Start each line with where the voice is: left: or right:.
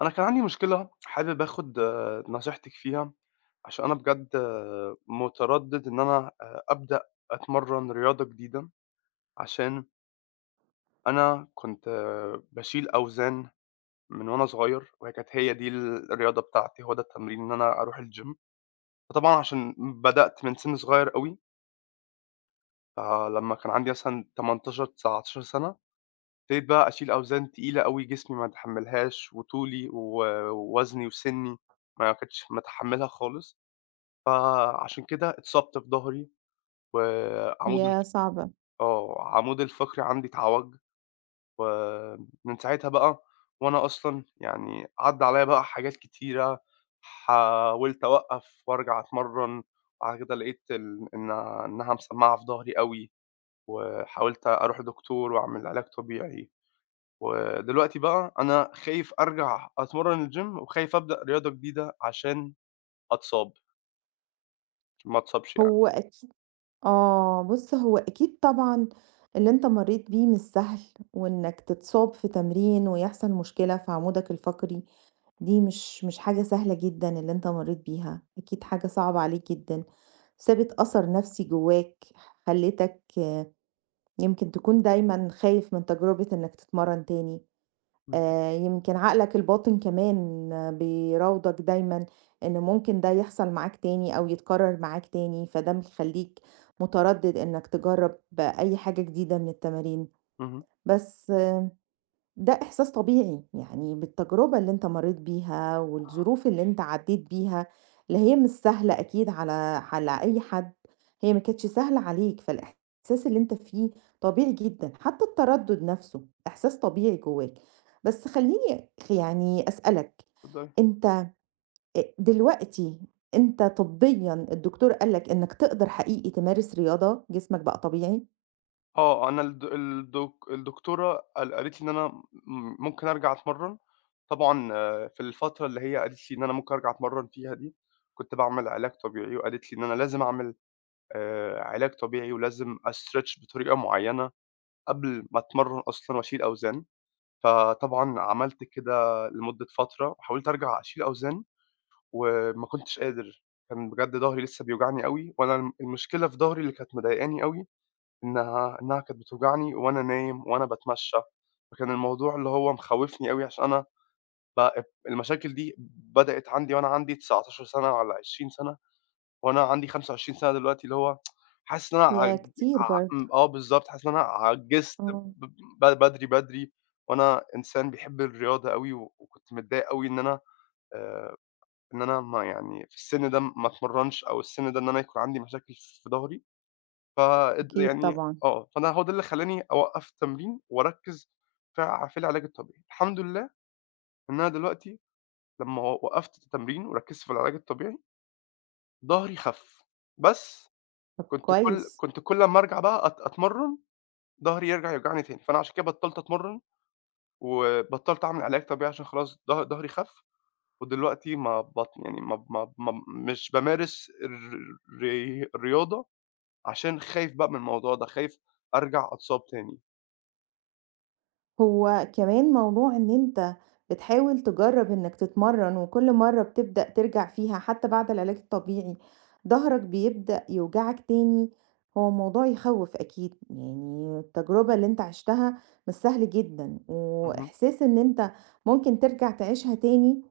left: أنا كان عندي مشكلة حابب آخُد نصيحتِك فيها. عشان أنا بجد متردِّد إن أنا أبدأ أتمرّن رياضة جديدة، عشان أنا كنت باشيل أوزان من وأنا صغير، وهي كانت هي دي الرياضة بتاعتي، هو ده التمرين إن أنا أروح الgym. فطبعًا عشان بدأت من سِن صغير أوي، فلمّا كان عندي مثلًا 18، 19 سَنة، ابتديت بقى أشيل أوزان تقيلة أوي جسمي ما يتحمّلهاش وطولي ووزني وسِنّي ما كنتش متحمّلها خالص. فعشان كده اتصبت في ضهري، وعمود الف
right: ياه صعبة!
left: آه، عمودي الفقري عندي اتعوج، ومن ساعتها بقى وأنا أصلًا يعني عدّى عليّا بقى حاجات كتيرة، حاولت أوقّف وأرجع أتمرّن. بعد كده لقيت ال إن إنها مسمّعة في ضهري أوي، وحاولت أروح لدكتور وأعمل علاج طبيعي. ودلوقتي بقى أنا خايف أرجع أتمرّن الgym وخايف أبدأ رياضة جديدة عشان أتصاب، ما أتصابش يعني.
right: هو أكي آه، بُص، هو أكيد طبعًا اللي أنت مرّيت بيه مش سهل، وإنك تتصاب في تمرين ويحصل مشكلة في عمودك الفقري، دي مش حاجة سهلة جدًا اللي أنت مرّيت بيها، أكيد حاجة صعبة عليك جدًا، سابت أثر نفسي جواك، خلّتك يمكن تكون دايمًا خايف من تجربة إنك تتمرّن تاني.
left: اهم.
right: يمكن عقلك الباطن كمان بيراودك دايمًا إن ممكن ده يحصل معاك تاني أو يتكرر معاك تاني، فده مخلّيك متردد إنك تجرّب أي حاجة جديدة من التمارين،
left: اهم.
right: بس آه، ده إحساس طبيعي، يعني بالتجربة اللي أنت مرّيت بيها والظروف اللي أنت عدّيت بيها، لا هي مش سهلة أكيد على على أي حد، هي ما كانتش سهلة عليك، فالإحساس اللي أنت فيه طبيعي جدًا، حتى التردد نفسه إحساس طبيعي جواك، بس خلّيني خ يعني أسألك،
left: اتفضلي.
right: أنت أ دلوقتي أنت طبيًا الدكتور قال لك إنك تقدر حقيقي تمارس رياضة، جسمك بقى طبيعي؟
left: آه، أنا الدكتورة قالت لي إن أنا ممكن أرجع أتمرّن. طبعًا في الفترة اللي هي قالت لي إن أنا ممكن أرجع أتمرّن فيها دي، كنت باعمل علاج طبيعي وقالت لي إن أنا لازم أعمل علاج طبيعي ولازم أstretch بطريقة معيّنة قبل ما أتمرّن أصلًا وأشيل أوزان. فطبعًا عملت كده لمدة فترة، حاولت أرجع أشيل أوزان وما كنتش قادر. كان بجد ضهري لسه بيوجعني أوي، وأنا المشكلة في ضهري اللي كانت مضايقاني أوي إنها كانت بتوجعني وأنا نايم وأنا باتمشّى. فكان الموضوع اللي هو مخوّفني أوي عشان أنا بقى المشاكل دي بدأت عندي وأنا عندي 19 سَنة والّا 20 سَنة، وأنا عندي 25 سَنة دلوقتي، اللي هو حاسس إن أنا
right: ياه
left: عج
right: كتير
left: ع
right: برضه،
left: إمم، آه، بالضبط، حاسس إن أنا عجِّزت
right: آه،
left: ب ب بدري، بدري. وأنا إنسان بيحب الرياضة أوي وكنت متضايق أوي إن أنا آآ إن أنا ما يعني في السِن ده ما اتمرّنش، أو السِن ده إن أنا يكون عندي مشاكل في ضهري. ف اد
right: أكيد
left: يعني
right: طبعًا.
left: آه، فأنا هو ده اللي خلّاني أوقّف التمرين وأركّز في العلاج الطبيعي. الحمد لله إن أنا دلوقتي لمّا وقّفت التمرين وركّزت في العلاج الطبيعي، ضهري خَف. بس
right: طب كويس.
left: كنت كل أمّا أرجع بقى أتمرّن، ضهري يرجع يوجعني تاني، فأنا عشان كده بطّلت أتمرّن وبطّلت أعمل علاج طبيعي عشان خلاص ضهري خَف. ودلوقتي ما بط يعني ما ب ما ب ما ب مش بامارس الرياضة عشان خايف بقى من الموضوع ده، خايف أرجع أتصاب تاني.
right: هو كمان موضوع إن أنت بتحاول تجرّب إنك تتمرّن وكل مرّة بتبدأ ترجع فيها حتى بعد العلاج الطبيعي، ضهرك بيبدأ يوجعك تاني، هو موضوع يخوّف أكيد، يعني التجربة اللي أنت عِشتها مش سهل جدًا،
left: اهم.
right: وإحساس إن أنت ممكن ترجع تعيشها تاني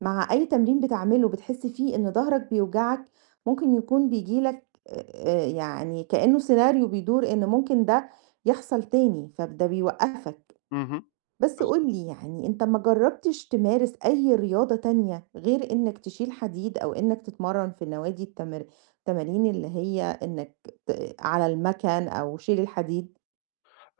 right: مع أي تمرين بتعمله بتحس فيه إن ضهرك بيوجعك، ممكن يكون بييجي لك يعني كإنه سيناريو بيدور إن ممكن ده يحصل تاني، فده بيوقّفك.
left: اهم.
right: بس
left: بالضبط.
right: قُل لي يعني أنت ما جرّبتش تمارس أي رياضة تانية غير إنّك تشيل حديد أو إنّك تتمرّن في نوادي التمارين اللي هي إنّك ت على المَكَن أو شيل الحديد؟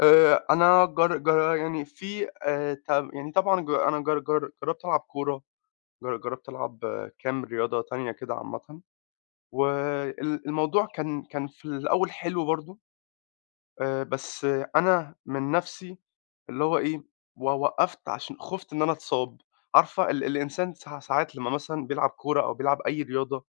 left: أنا جر جر يعني في ت يعني طبعًا ج أنا جر جر جرّبت ألعب كورة، جرّبت ألعب كام رياضة تانية كده عامةً، الموضوع كان في الأول حلو برضه. بس آه، أنا من نَفْسي اللي هو إيه، وقّفت عشان خُفت إن أنا أتصاب. عارفة الإنسان ساعات لمّا مثلًا بيلعب كورة أو بيلعب أي رياضة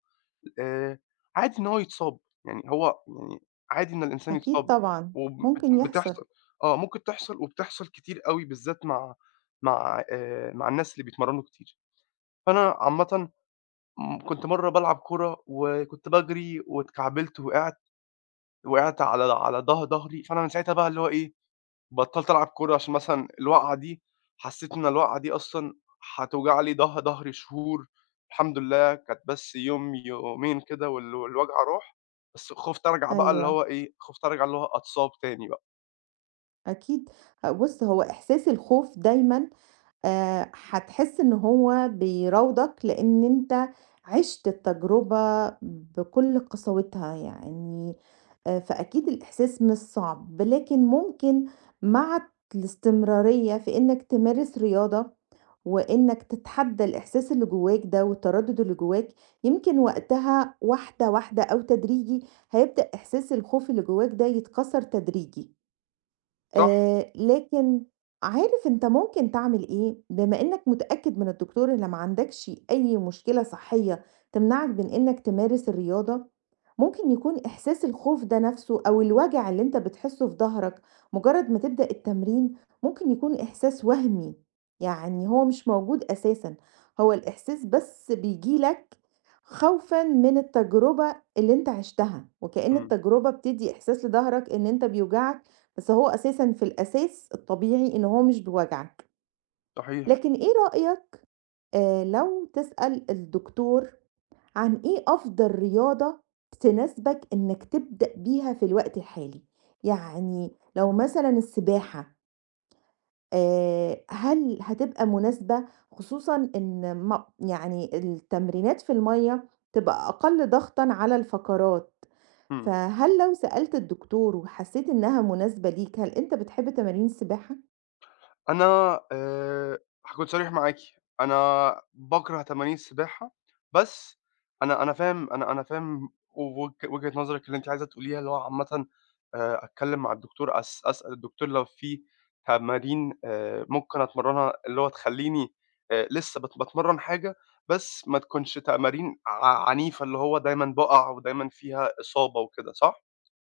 left: آآ عادي إن هو يتصاب، يعني هو يعني عادي إن الإنسان
right: أكيد
left: يتصاب
right: طبعًا،
left: وب بت
right: ممكن يحصل،
left: بتحصل. آه، ممكن تحصل وبتحصل كتير أوي بالذات مع مع الناس اللي بيتمرّنوا كتير. فأنا عامةً كنت مرّة بالعب كورة وكنت باجري واتكعبلت وقعت، وقعت على على ضه ضهري، فأنا من ساعتها بقى اللي هو إيه، بطّلت ألعب كورة عشان مثلًا الوقعة دي، حسّيت إن الوقعة دي أصلًا هتوجع لي ضهري شهور، الحمد لله كانت بس يوم، يومين كده والوجع راح. بس خُفت أرجع بقى اللي
right: أيوه،
left: هو إيه، خُفت أرجع اللي هو أتصاب تاني بقى،
right: أكيد. أ بُص، هو إحساس الخوف دايمًا هتحس إن هو بيراودك لإن أنت عِشت التجربة بكل قساوتها يعني فأكيد الإحساس مش صعب، لكن ممكن مع الاستمرارية في إنك تمارس رياضة وإنك تتحدى الإحساس اللي جواك ده والتردد اللي جواك، يمكن وقتها واحدة، واحدة أو تدريجي هيبدأ إحساس الخوف اللي جواك ده يتكسر تدريجي.
left: صح؟
right: لكن عارف أنت ممكن تعمل إيه، بما إنّك متأكد من الدكتور إن ما عندكش أي مشكلة صحية تمنعك من إنّك تمارس الرياضة، ممكن يكون إحساس الخوف ده نَفْسه أو الوجع اللي أنت بتحسّه في ضهرك مُجرّد ما تبدأ التمرين، ممكن يكون إحساس وهمي، يعني هو مش موجود أساسًا، هو الإحساس بس بييجي لك خوفًا من التجربة اللي أنت عِشتها، وكأن
left: إمم.
right: التجربة بتدّي إحساس لضهرك إن أنت بيوجعك بس هو أساسًا في الأساس الطبيعي إن هو مش بيوجعك،
left: صحيح.
right: لكن إيه رأيك لو تسأل الدكتور عن إيه أفضل رياضة تناسبك إنك تبدأ بيها في الوقت الحالي؟ يعني لو مثلًا السباحة هل هتبقى مناسبة؟ خصوصًا إن م يعني التمرينات في المَيّة تبقى أقل ضغطًا على الفقرات،
left: إمم.
right: فهل لو سألت الدكتور وحسيت إنها مناسبة ليك، هل أنت بتحب تمارين السباحة؟
left: أنا آآ هاكون صريح معاكِ، أنا باكره تمارين السباحة. بس أنا أنا فاهم، أنا أنا فاهم وجهة نظرِك اللي أنتِ عايزة تقوليها، اللي هو عامةً أتكلم مع الدكتور، أسأل الدكتور لو في تمارين ممكن أتمرّنها، اللي هو تخلّيني لسه باتمرّن حاجة، بس ما تكونش تمارين عنيفة، اللي هو دايمًا باقع ودايمًا فيها إصابة وكده، صح؟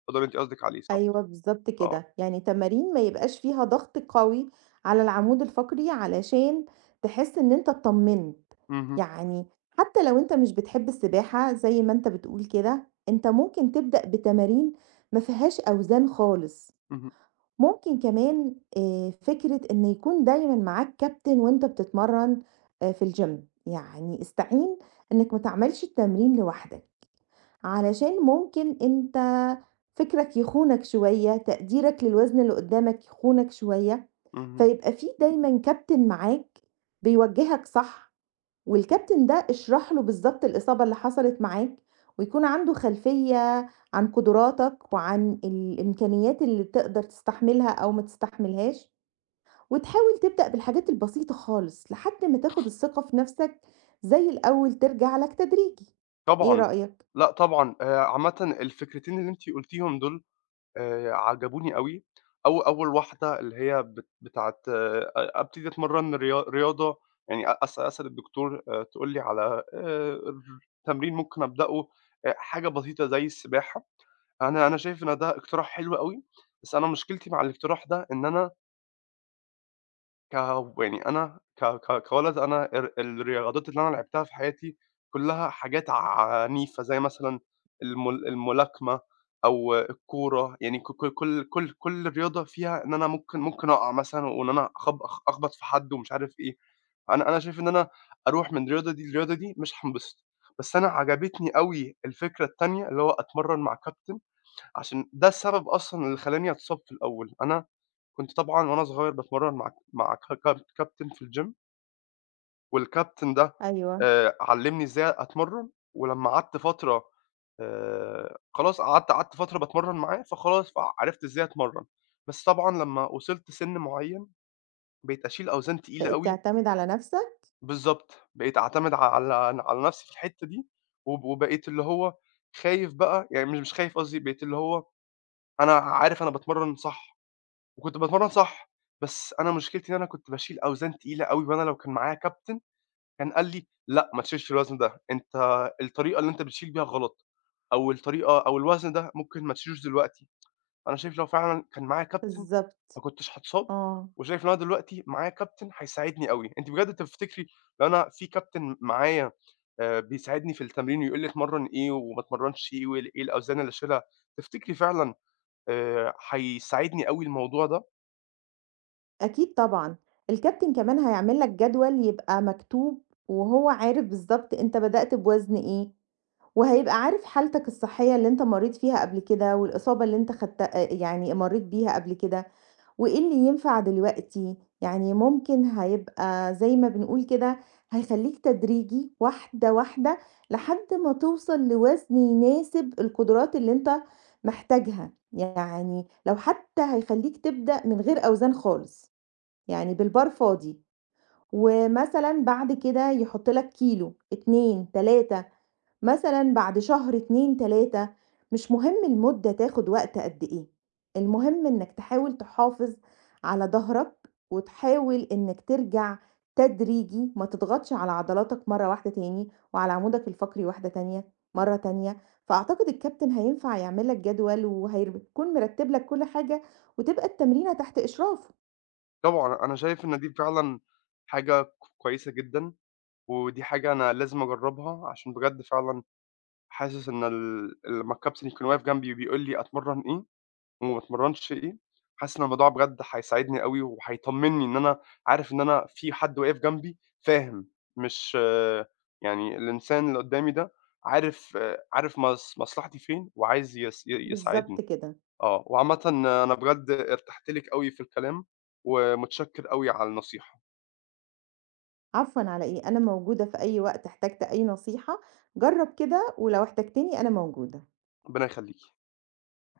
left: هو ده اللي أنتِ قصدِك عليه، صح؟
right: أيوه بالضبط
left: آه.
right: كده، يعني تمارين ما يبقاش فيها ضغط قوي على العمود الفقري علشان تحس إن أنت اتطمنت،
left: اهم.
right: يعني حتى لو أنت مش بتحب السباحة زي ما أنت بتقول كده، أنت ممكن تبدأ بتمارين ما فيهاش أوزان خالص،
left: اهم.
right: ممكن كمان فكرة إن يكون دايمًا معاك كابتن وأنت بتتمرن في الgym، يعني استعين إنك ما تعملش التمرين لوحدك. علشان ممكن أنت فكرك يخونك شوية، تقديرك للوزن اللي قدّامك يخونك شوية،
left: اهم.
right: فيبقى في دايمًا كابتن معاك بيوجّهك صح، والكابتن ده اشرح له بالضبط الإصابة اللي حصلت معاك، ويكون عنده خلفية عن قدراتك وعن الإمكانيات اللي تقدر تستحملها أو ما تستحملهاش، وتحاول تبدأ بالحاجات البسيطة خالص لحد ما تاخد الثقة في نفسك زي الأول ترجع لك تدريجي، إيه
left: طبعًا.
right: رأيك؟
left: لأ طبعًا، عامةً الفكرتين اللي أنتِ قُلتيهم دول عجبوني أوي. أو أول واحدة اللي هي بتاعة أبتدي أتمرّن رياضة، يعني أ أس أسأل الدكتور تقول لي على تمرين ممكن أبدأه، حاجة بسيطة زي السباحة. أنا أنا شايف إن ده اقتراح حلو أوي. بس أنا مشكلتي مع الاقتراح ده إن أنا ك يعني أنا ك ك كولد. أنا الرياضات اللي أنا لعبتها في حياتي كلّها حاجات عنيفة، زي مثلًا الملاكمة أو الكورة. يعني ك ك كل كل كل رياضة فيها إن أنا ممكن أقع مثلًا، وإن أنا أخبط في حد ومش عارف إيه. أنا أنا شايف إن أنا أروح من الرياضة دي للرياضة دي مش هانبسط. بس أنا عجبتني أوي الفكرة التانية اللي هو أتمرّن مع كابتن، عشان ده السبب أصلًا اللي خلّاني أتصاب في الأول. أنا كنت طبعًا وأنا صغير باتمرّن مع مع ك كاب كابتن في الgym، والكابتن ده
right: أيوه.
left: علّمني إزاي أتمرّن. ولمّا قعدت فترة خلاص قعدت فترة باتمرّن معاه، فخلاص فعرفت إزاي أتمرّن. بس طبعًا لمّا وصلت سِن معيّن بقيت أشيل أوزان تقيلة
right: بقيت
left: أوي.
right: تعتمد على نفسك؟
left: بالضبط. بقيت أعتمد على نَفْسي في الحتّة دي، وبقيت اللي هو خايف بقى، يعني مش خايف، قصدي بقيت اللي هو أنا عارف أنا باتمرّن صح. وكنت باتمرّن صح. بس أنا مشكلتي إن أنا كنت باشيل أوزان تقيلة أوي، وأنا لو كان معايا كابتن كان قال لي: "لأ، ما تشيلش الوزن ده، أنت الطريقة اللي أنت بتشيل بيها غلط، أو الطريقة أو الوزن ده ممكن ما تشيلوش دلوقتي." أنا شايف لو فعلًا كان معايا كابتن
right: بالضبط،
left: ما كنتش هاتصاب،
right: آه،
left: وشايف إن أنا دلوقتي معايا كابتن هيساعدني أوي. أنتِ بجد تفتكري لو أنا في كابتن معايا بيساعدني في التمرين ويقول لي أتمرّن إيه وما أتمرّنش إيه، إيه الأوزان اللي أشيلها، تفتكري فعلًا هيساعدني أوي الموضوع ده؟
right: أكيد طبعًا، الكابتن كمان هيعمل لك جدول يبقى مكتوب وهو عارف بالضبط أنت بدأت بوزن إيه، وهيبقى عارف حالتك الصحية اللي أنت مرّيت فيها قبل كده، والإصابة اللي أنت خدت يعني مرّيت بيها قبل كده، وإيه اللي ينفع دلوقتي، يعني ممكن هيبقى زي ما بنقول كده هيخلّيك تدريجي واحدة، واحدة لحد ما توصل لوزن يناسب القدرات اللي أنت محتاجها، يعني لو حتى هيخلّيك تبدأ من غير أوزان خالص، يعني بالبار فاضي، ومثلًا بعد كده يحُط لك كيلو، 2، 3 مثلًا بعد شهر 2، 3. مش مهم المدة تاخد وقت قد إيه، المهم إنك تحاول تحافظ على ضهرك، وتحاول إنك ترجع تدريجي، ما تضغطش على عضلاتك مرّة واحدة تاني، وعلى عمودك الفقري واحدة تانية، مرّة تانية، فأعتقد الكابتن هينفع يعمل لك جدول وهيكون مرتب لك كل حاجة، وتبقى التمرينة تحت إشرافه.
left: طبعًا. أنا شايف إن دي فعلًا حاجة كويسة جدًا. ودي حاجة أنا لازم أجرّبها عشان بجد فعلًا حاسس إن لمّا الكابتن يكون واقف جنبي وبيقول لي أتمرّن إيه وما أتمرّنش إيه، حاسس إن الموضوع بجد هيساعدني أوي وهيطمّني إن أنا عارف إن أنا في حد واقف جنبي فاهم. مش يعني الإنسان اللي قدّامي ده عارف، عارف مص مصلحتي فين وعايز يس ي يساعدني.
right: بالضبط كده،
left: آه، وعامةً أنا بجد ارتحت لِك أوي في الكلام، ومتشكر أوي على النصيحة.
right: عفوًا على إيه، أنا موجودة في أي وقت احتجت أي نصيحة، جرّب كده ولو احتجتني أنا موجودة.
left: ربنا يخليكِ.